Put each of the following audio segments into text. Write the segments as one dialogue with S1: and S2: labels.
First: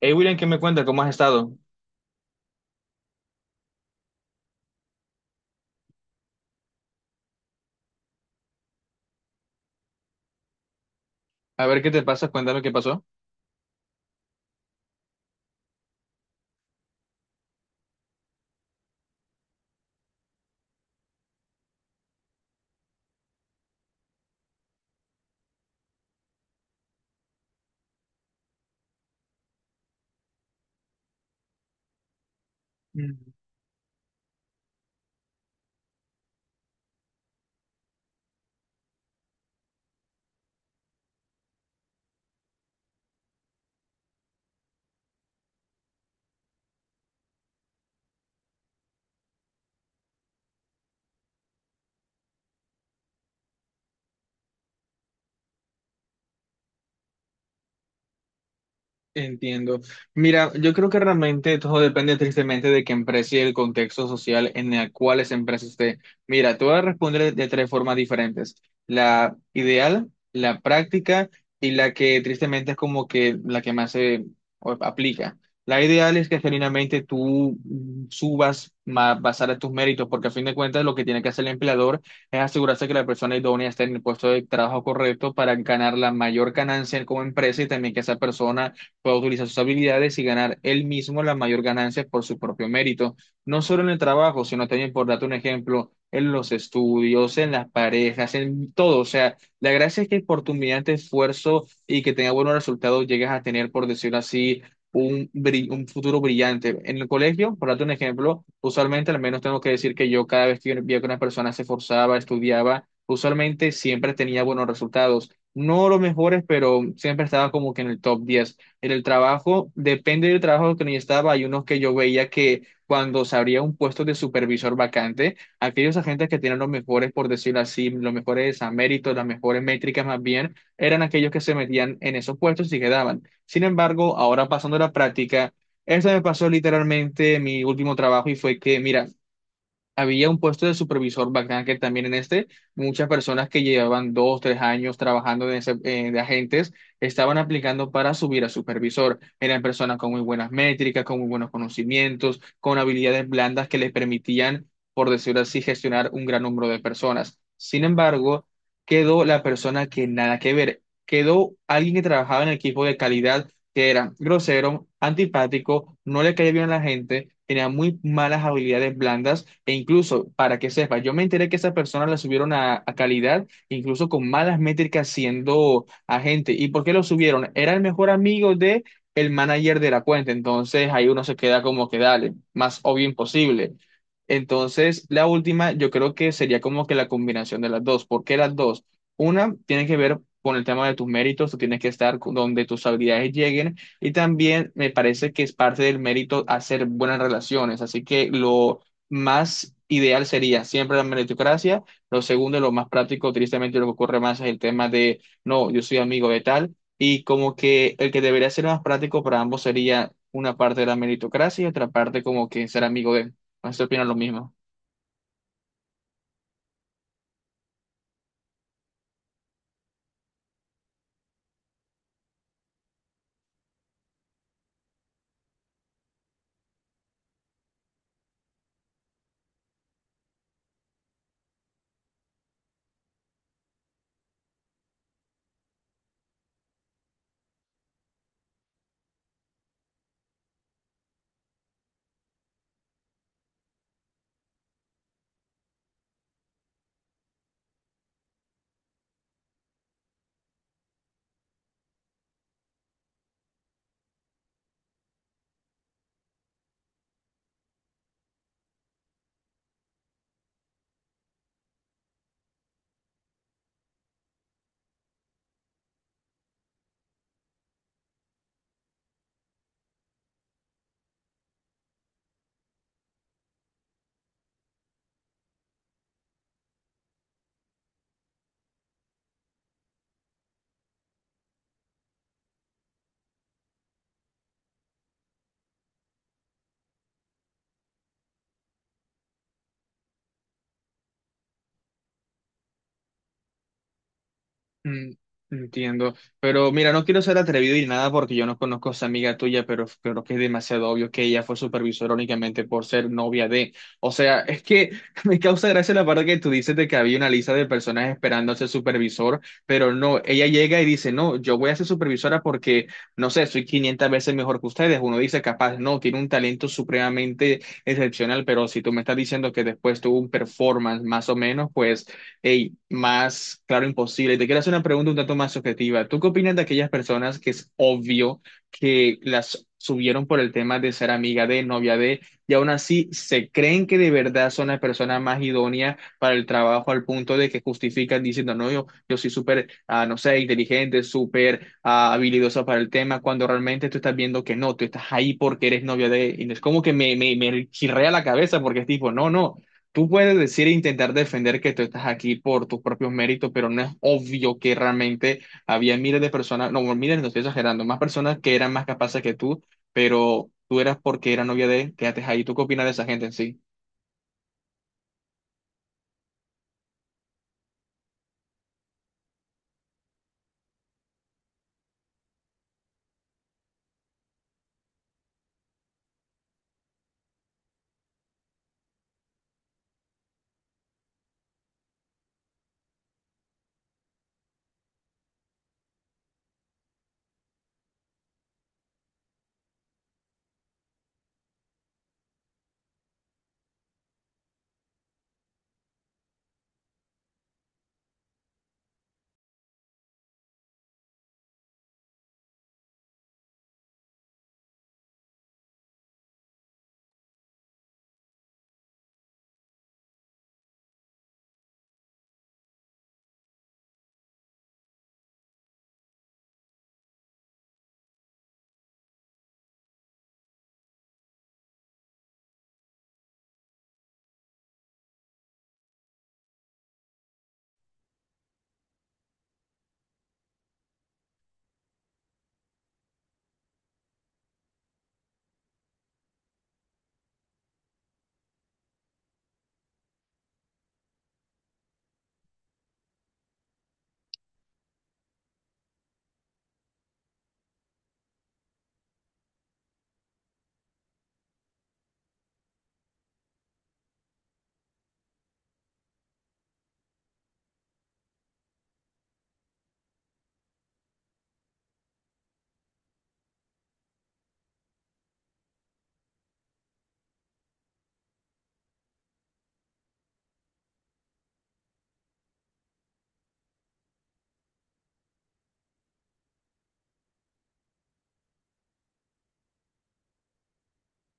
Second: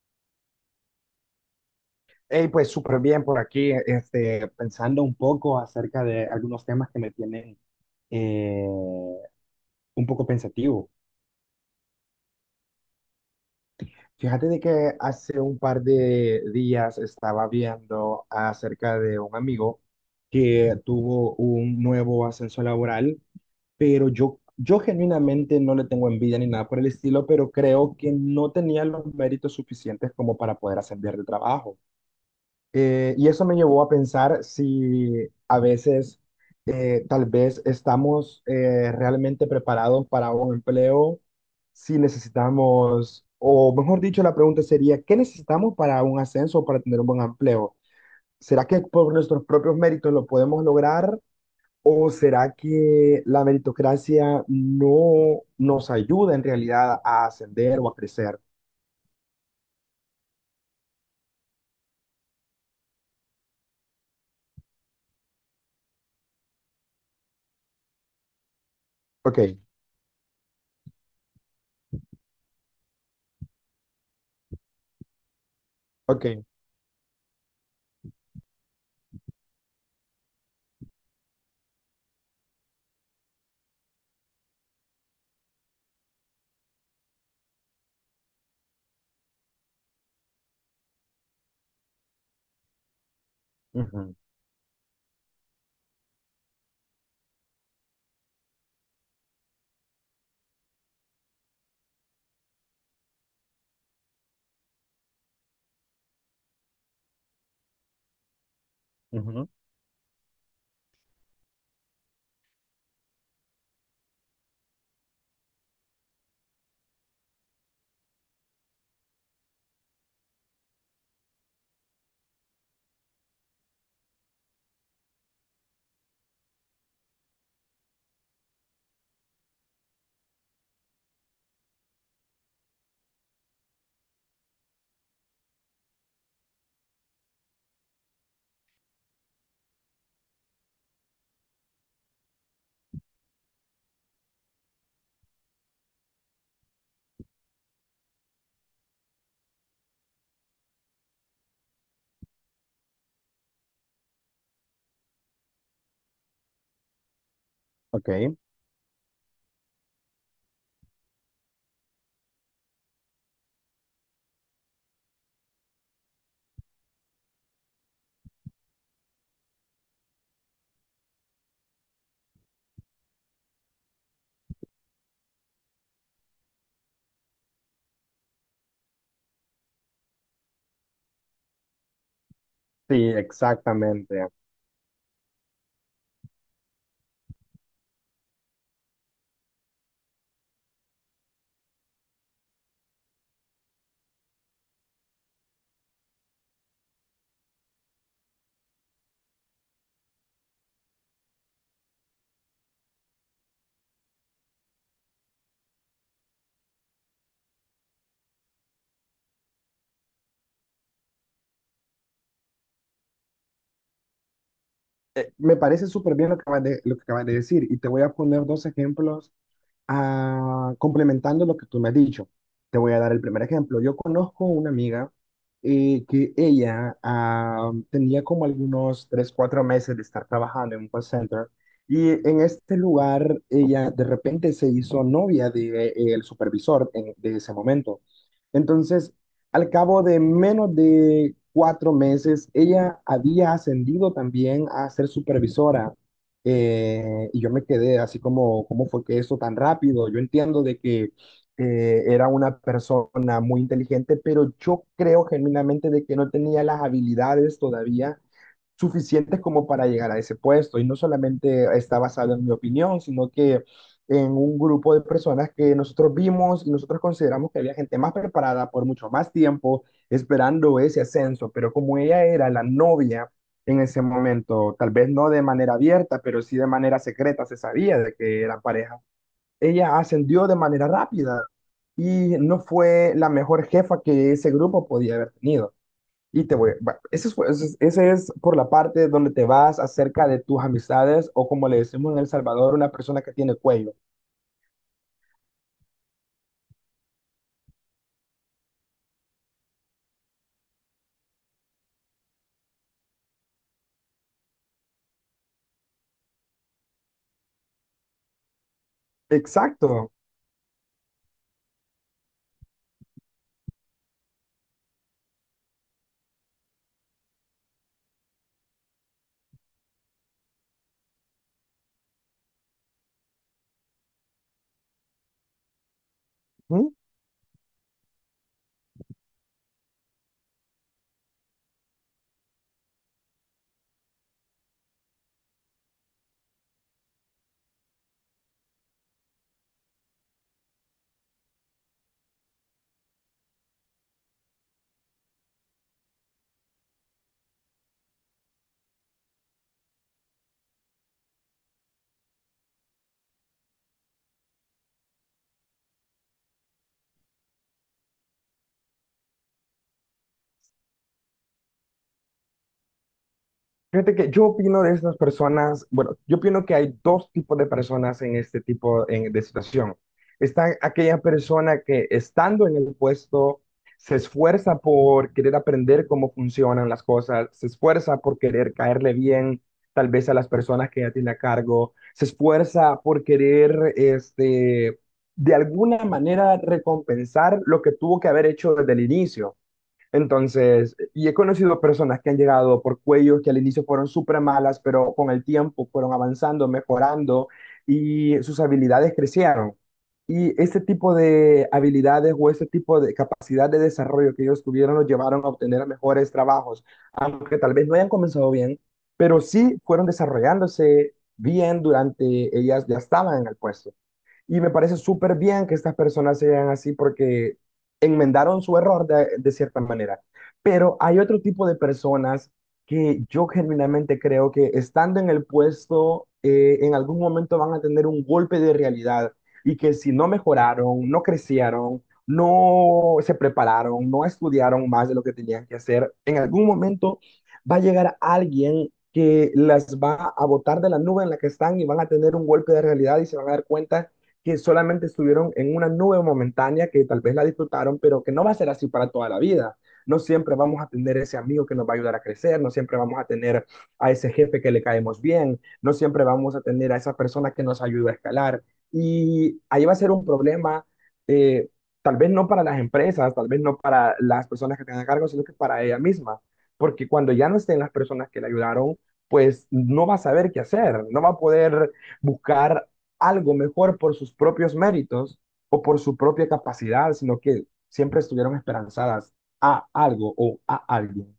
S1: Hey William, ¿qué me cuenta? ¿Cómo has estado?
S2: Hey, pues súper bien por aquí, este, pensando un poco acerca de algunos temas que me tienen eh, un poco pensativo.
S1: A ver qué te pasa, cuéntame qué pasó.
S2: Fíjate de que hace un par de días estaba viendo acerca de un amigo que tuvo un nuevo ascenso laboral, pero yo genuinamente no le tengo envidia ni nada por el estilo, pero creo que no tenía los méritos suficientes como para poder ascender de trabajo. Y eso me llevó a pensar si a veces tal vez estamos realmente preparados para un empleo, si necesitamos, o mejor dicho, la pregunta sería, ¿qué necesitamos para un ascenso o para tener un buen empleo? ¿Será que por nuestros propios méritos lo podemos lograr o será que la meritocracia no nos ayuda en realidad a ascender o a crecer?
S1: Entiendo. Mira, yo creo que realmente todo depende tristemente de qué empresa y el contexto social en el cual esa empresa esté. Mira, te voy a responder de tres formas diferentes. La
S2: Ok,
S1: ideal, la práctica y la que tristemente es como que la que más se aplica. La ideal
S2: ok,
S1: es que genuinamente tú subas más basada en tus méritos, porque a fin de cuentas lo que tiene que hacer el empleador es asegurarse que la persona idónea esté en el puesto de trabajo correcto para ganar la mayor ganancia como empresa y también que esa persona pueda utilizar sus habilidades y ganar él mismo las mayor ganancias por su propio mérito, no solo en el
S2: ujú,
S1: trabajo, sino también, por darte un ejemplo, en los estudios, en las parejas, en todo. O sea, la gracia es que por tu mediante esfuerzo y que tenga buenos resultados, llegas a tener, por decirlo así, un futuro brillante. En el colegio, por darte un ejemplo, usualmente, al menos
S2: ujú,
S1: tengo que decir que yo cada vez que veía que una persona se esforzaba, estudiaba, usualmente siempre tenía buenos resultados. No los mejores, pero siempre estaba como que en el top 10 en el trabajo, depende del trabajo que yo estaba, hay unos que yo veía que cuando se abría un puesto de supervisor vacante, aquellos agentes que tenían los mejores, por decirlo así, los mejores a méritos, las mejores métricas más bien, eran aquellos que se metían en esos puestos y quedaban. Sin embargo, ahora pasando a la práctica, eso me pasó literalmente en mi último trabajo y fue que, mira, había un puesto de supervisor bacán que también en este, muchas personas que llevaban dos, tres años trabajando de agentes estaban aplicando para subir a supervisor. Eran personas con muy buenas métricas, con muy buenos conocimientos, con habilidades blandas que les permitían, por decirlo así, gestionar un gran número de personas. Sin
S2: ok,
S1: embargo, quedó la persona que nada que ver. Quedó alguien que trabajaba en el equipo de calidad que era grosero, antipático, no le caía bien a la gente, tenía muy malas habilidades blandas e incluso, para que sepa, yo me enteré que esa persona la subieron a calidad, incluso con malas métricas siendo agente. ¿Y por qué lo subieron? Era el mejor amigo de el manager de la cuenta, entonces ahí uno se queda como que dale, más
S2: sí,
S1: obvio imposible.
S2: exactamente.
S1: Entonces, la última, yo creo que sería como que la combinación de las dos. ¿Por qué las dos? Una tiene que ver con el tema de tus méritos, tú tienes que estar donde tus habilidades lleguen y también me parece que es parte del mérito hacer buenas relaciones, así que lo más ideal sería siempre la meritocracia, lo segundo, lo más práctico, tristemente lo que ocurre más es el tema de, no, yo soy amigo de tal y como que el que debería ser más práctico para ambos sería una parte de la meritocracia y otra parte como que ser amigo de, no sé opina lo mismo.
S2: Me parece súper bien lo lo que acabas de decir y te voy a poner dos ejemplos. Ah, complementando lo que tú me has dicho, te voy a dar el primer ejemplo. Yo conozco una amiga que ella tenía como algunos 3, 4 meses de estar trabajando en un call center y en este lugar ella de repente se hizo novia de, el de ese momento. Entonces, al cabo de menos de cuatro meses, ella había ascendido también a ser supervisora, y yo me quedé así como, ¿cómo fue que eso tan rápido? Yo entiendo de que era una persona muy inteligente, pero yo creo genuinamente de que no tenía las habilidades todavía suficientes como para llegar a ese puesto. Y no solamente está basado en mi opinión, sino que en un grupo de personas que nosotros vimos y nosotros consideramos que había gente más preparada por mucho más tiempo esperando ese ascenso, pero como ella era la novia en ese momento, tal vez no de manera abierta, pero sí de manera secreta, se sabía de que era pareja. Ella ascendió de manera rápida y no fue la mejor jefa que ese grupo podía haber tenido. Y ese es por la parte donde te vas acerca de tus amistades o como le decimos en El Salvador, una persona que tiene cuello.
S1: Mm, Entiendo, pero mira, no quiero ser atrevido y nada porque yo no conozco a esa amiga tuya, pero creo que es demasiado obvio que ella fue supervisora únicamente por ser novia de. O sea, es que me causa gracia la parte que tú dices de que había una lista de personas esperando a ser supervisor, pero
S2: Exacto.
S1: no, ella llega y dice, no, yo voy a ser supervisora porque, no sé, soy 500 veces mejor que ustedes. Uno dice, capaz, no, tiene un talento supremamente excepcional, pero si tú me estás diciendo que después tuvo un performance más o menos, pues... Hey, más claro imposible. Y te quiero hacer una pregunta un tanto más subjetiva. ¿Tú qué opinas de aquellas personas que es obvio que las subieron por el tema de ser amiga de, novia de, y aún así se creen que de verdad son las personas más idóneas para el trabajo al punto de que justifican diciendo, no, yo soy súper, no sé, inteligente, súper habilidosa para el tema, cuando realmente tú estás viendo que no, tú estás ahí porque eres novia de, y no es como que me chirrea la cabeza porque es tipo, no, no. Tú puedes decir e intentar defender que tú estás aquí por tus propios méritos, pero no es obvio que realmente había miles de personas, no, bueno, miles, no estoy exagerando, más personas que eran más capaces que tú, pero tú eras porque era novia de, quédate ahí. ¿Tú qué opinas de esa gente en sí?
S2: Fíjate que yo opino de estas personas, bueno, yo opino que hay dos tipos de personas en este de situación. Está aquella persona que estando en el puesto se esfuerza por querer aprender cómo funcionan las cosas, se esfuerza por querer caerle bien tal vez a las personas que ya tiene a cargo, se esfuerza por querer este, de alguna manera recompensar lo que tuvo que haber hecho desde el inicio. Entonces, y he conocido personas que han llegado por cuellos que al inicio fueron súper malas, pero con el tiempo fueron avanzando, mejorando y sus habilidades crecieron. Y ese tipo de habilidades o ese tipo de capacidad de desarrollo que ellos tuvieron los llevaron a obtener mejores trabajos, aunque tal vez no hayan comenzado bien, pero sí fueron desarrollándose bien durante ellas ya estaban en el puesto. Y me parece súper bien que estas personas sean así porque enmendaron su error de cierta manera. Pero hay otro tipo de personas que yo genuinamente creo que estando en el puesto, en algún momento van a tener un golpe de realidad y que si no mejoraron, no crecieron, no se prepararon, no estudiaron más de lo que tenían que hacer, en algún momento va a llegar alguien que las va a botar de la nube en la que están y van a tener un golpe de realidad y se van a dar cuenta que solamente estuvieron en una nube momentánea que tal vez la disfrutaron, pero que no va a ser así para toda la vida. No siempre vamos a tener ese amigo que nos va a ayudar a crecer, no siempre vamos a tener a ese jefe que le caemos bien, no siempre vamos a tener a esa persona que nos ayuda a escalar. Y ahí va a ser un problema, eh, tal vez no para las empresas, tal vez no para las personas que tengan a cargo, sino que para ella misma. Porque cuando ya no estén las personas que le ayudaron, pues no va a saber qué hacer, no va a poder buscar algo mejor por sus propios méritos o por su propia capacidad, sino que siempre estuvieron esperanzadas a algo o a alguien.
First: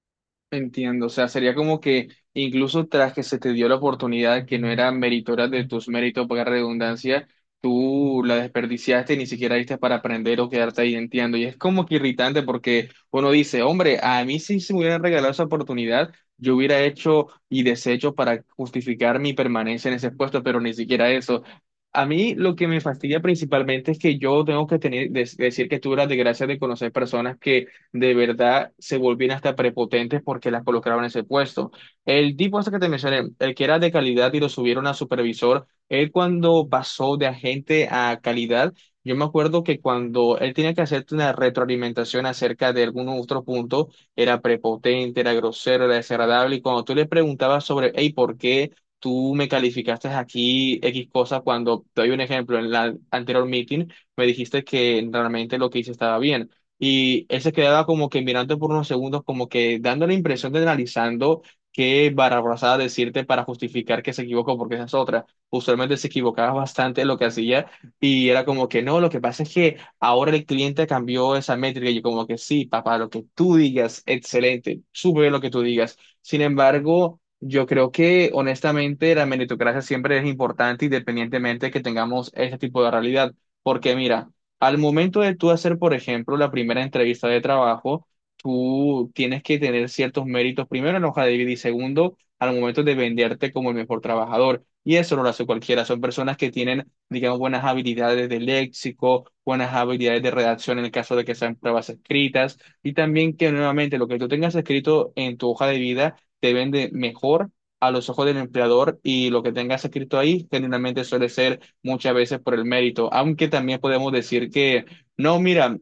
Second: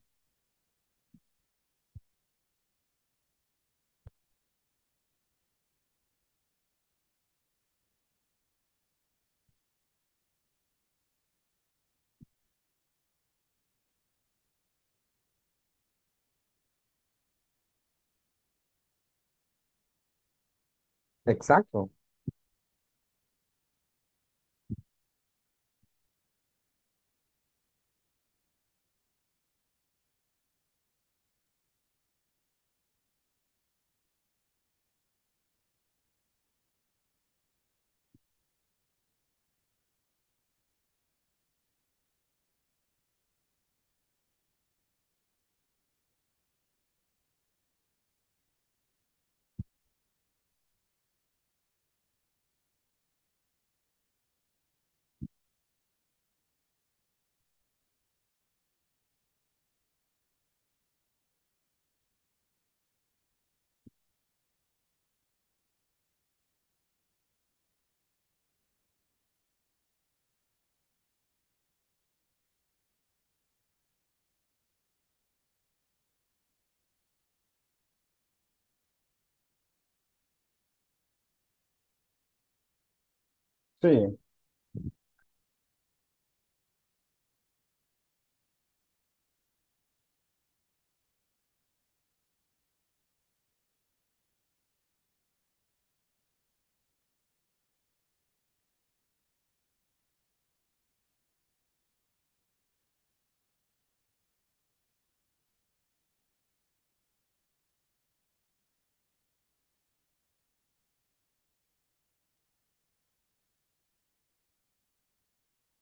S1: Entiendo, o sea, sería como que incluso tras que se te dio la oportunidad que no era meritoria de tus méritos, para redundancia, tú la desperdiciaste y ni siquiera diste para aprender o quedarte ahí, entiendo. Y es como que irritante porque uno dice, hombre, a mí sí se me hubiera regalado esa oportunidad, yo hubiera hecho y deshecho para justificar mi permanencia en ese puesto, pero ni siquiera eso.
S2: Exacto.
S1: A mí lo que me fastidia principalmente es que yo tengo que tener, decir que tuve la desgracia de conocer personas que de verdad se volvían hasta prepotentes porque las colocaban en ese puesto. El tipo este que te mencioné, el que era de calidad y lo subieron a supervisor, él cuando pasó de agente a calidad, yo me acuerdo que cuando él tenía que hacerte una retroalimentación acerca de algún otro punto, era prepotente, era grosero, era desagradable, y cuando tú le preguntabas sobre, hey, ¿por qué? Tú me calificaste aquí X cosa cuando te doy un ejemplo en la anterior meeting, me dijiste que realmente lo que hice estaba bien y él se quedaba como que mirando por unos segundos, como que dando la impresión de analizando qué barrabasada decirte para justificar que se equivocó, porque esa es otra. Usualmente se equivocaba bastante en lo que hacía y era como que no, lo que pasa es que ahora el cliente cambió esa métrica y yo como que sí, papá, lo que tú digas, excelente, súper bien lo que tú digas. Sin embargo... Yo creo que honestamente la meritocracia siempre es importante independientemente que tengamos este tipo de realidad,
S2: Sí,
S1: porque mira, al momento de tú hacer, por ejemplo, la primera entrevista de trabajo, tú tienes que tener ciertos méritos, primero en la hoja de vida y segundo, al momento de venderte como el mejor trabajador. Y eso no lo hace cualquiera. Son personas que tienen, digamos, buenas habilidades de léxico, buenas habilidades de redacción en el caso de que sean pruebas escritas. Y también que nuevamente lo que tú tengas escrito en tu hoja de vida te vende mejor a los ojos del empleador y lo que tengas escrito ahí generalmente suele ser muchas veces por el mérito, aunque también podemos decir que, no, mira,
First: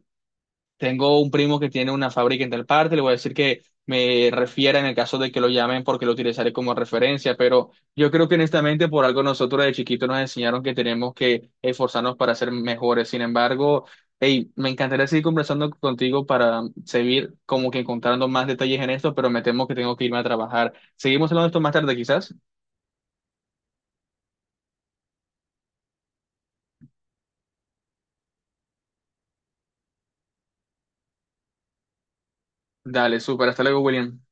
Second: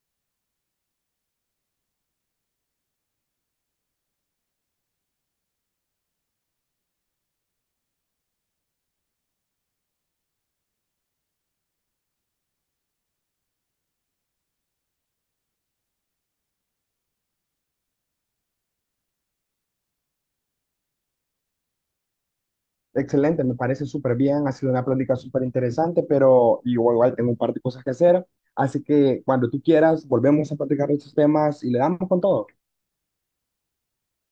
S1: tengo un primo que tiene una fábrica en tal parte, le voy a decir que me refiera en el caso de que lo llamen porque lo utilizaré como referencia, pero yo creo que honestamente por algo nosotros de chiquitos nos enseñaron que tenemos que esforzarnos para ser mejores, sin embargo... Hey, me encantaría seguir conversando contigo para seguir como que encontrando más detalles en esto, pero me temo que tengo que irme a trabajar. Seguimos hablando de esto más tarde, quizás.
S2: excelente, me parece súper bien, ha sido una plática súper interesante, pero igual, igual tengo un par de cosas que hacer, así que cuando tú quieras, volvemos a platicar de estos temas y le damos con todo.
S1: Dale, súper. Hasta luego, William.